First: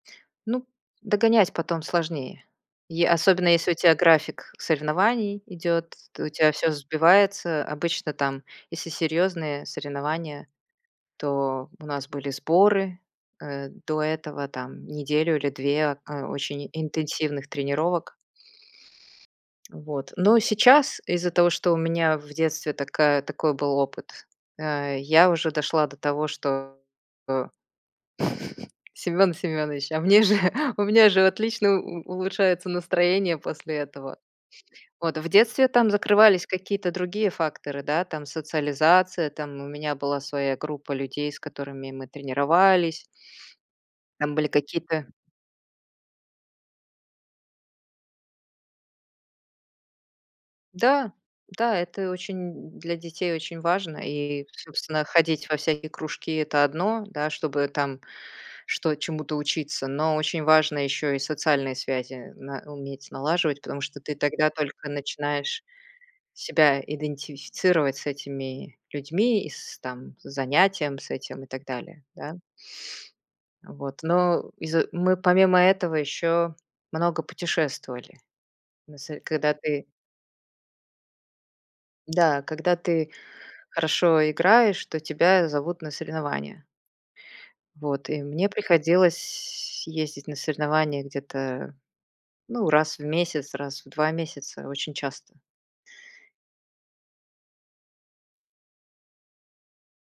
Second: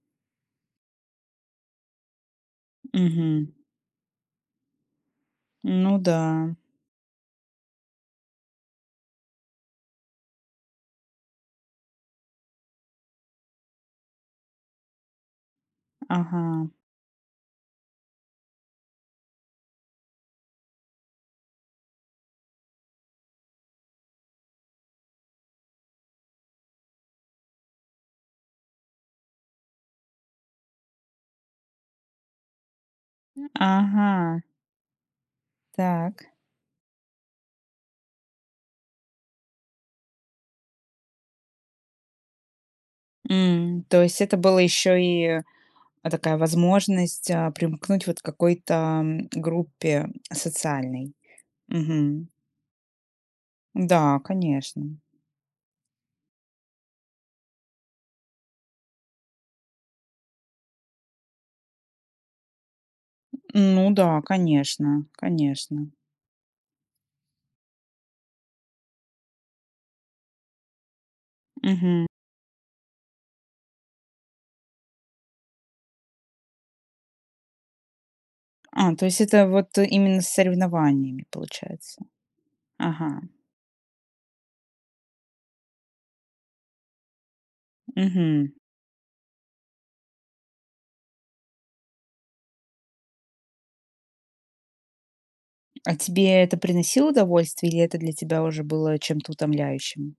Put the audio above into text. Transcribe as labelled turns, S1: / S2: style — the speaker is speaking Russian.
S1: Ну, догонять потом сложнее. Е особенно,
S2: Мгм.
S1: если у тя график соревнований идёт,
S2: Ну
S1: то у тя
S2: да.
S1: всё сбивается. Обычно там, если серьёзные соревнования, то у нас были сборы, э, до этого там неделю или 2, а, очень
S2: Ага.
S1: интенсивных тренировок. Вот, но сейчас, из-за того, что у меня в детстве такая такой был опыт, э, я уже дошла до того, что, о, Семён Семёнович, а мне же, у меня же отлично у улучшается настроение после этого.
S2: Ага.
S1: Вот. В детстве там
S2: Так.
S1: закрывались какие-то другие факторы, да, там социализация, там у меня была своя группа людей, с которыми мы тренировались.
S2: М, то есть
S1: Там
S2: это
S1: были
S2: была ещё
S1: какие-то
S2: и эдакая возможность, э, примкнуть вот к какой-то группе
S1: Да,
S2: социальной?
S1: да, это
S2: Мгм.
S1: очень для детей очень важно,
S2: Да,
S1: и,
S2: конечно.
S1: собственно, ходить во всякие кружки- это одно, да, чтобы там что чему-то учиться, но очень важно ещё и социальные связи на уметь налаживать, потому
S2: Ну
S1: что ты
S2: да,
S1: тогда только
S2: конечно,
S1: начинаешь
S2: конечно.
S1: себя идентифицировать с этими людьми, и с, там, с занятием с этим и так далее,
S2: Мгм.
S1: да? Вот. Но из-за мы помимо этого ещё много путешествовали.
S2: А, то
S1: Нас, э,
S2: есть это
S1: когда
S2: вот
S1: ты
S2: именно с соревнованиями получается?
S1: Да. Когда ты
S2: Ага.
S1: хорошо играешь, то тебя зовут на соревнования. Вот, и мне
S2: Мгм.
S1: приходилось ездить на соревнования где-то, ну, раз в месяц, раз в 2 месяца, очень часто.
S2: А тебе это приносило удовольствие или это для тебя уже было чем-то утомляющим?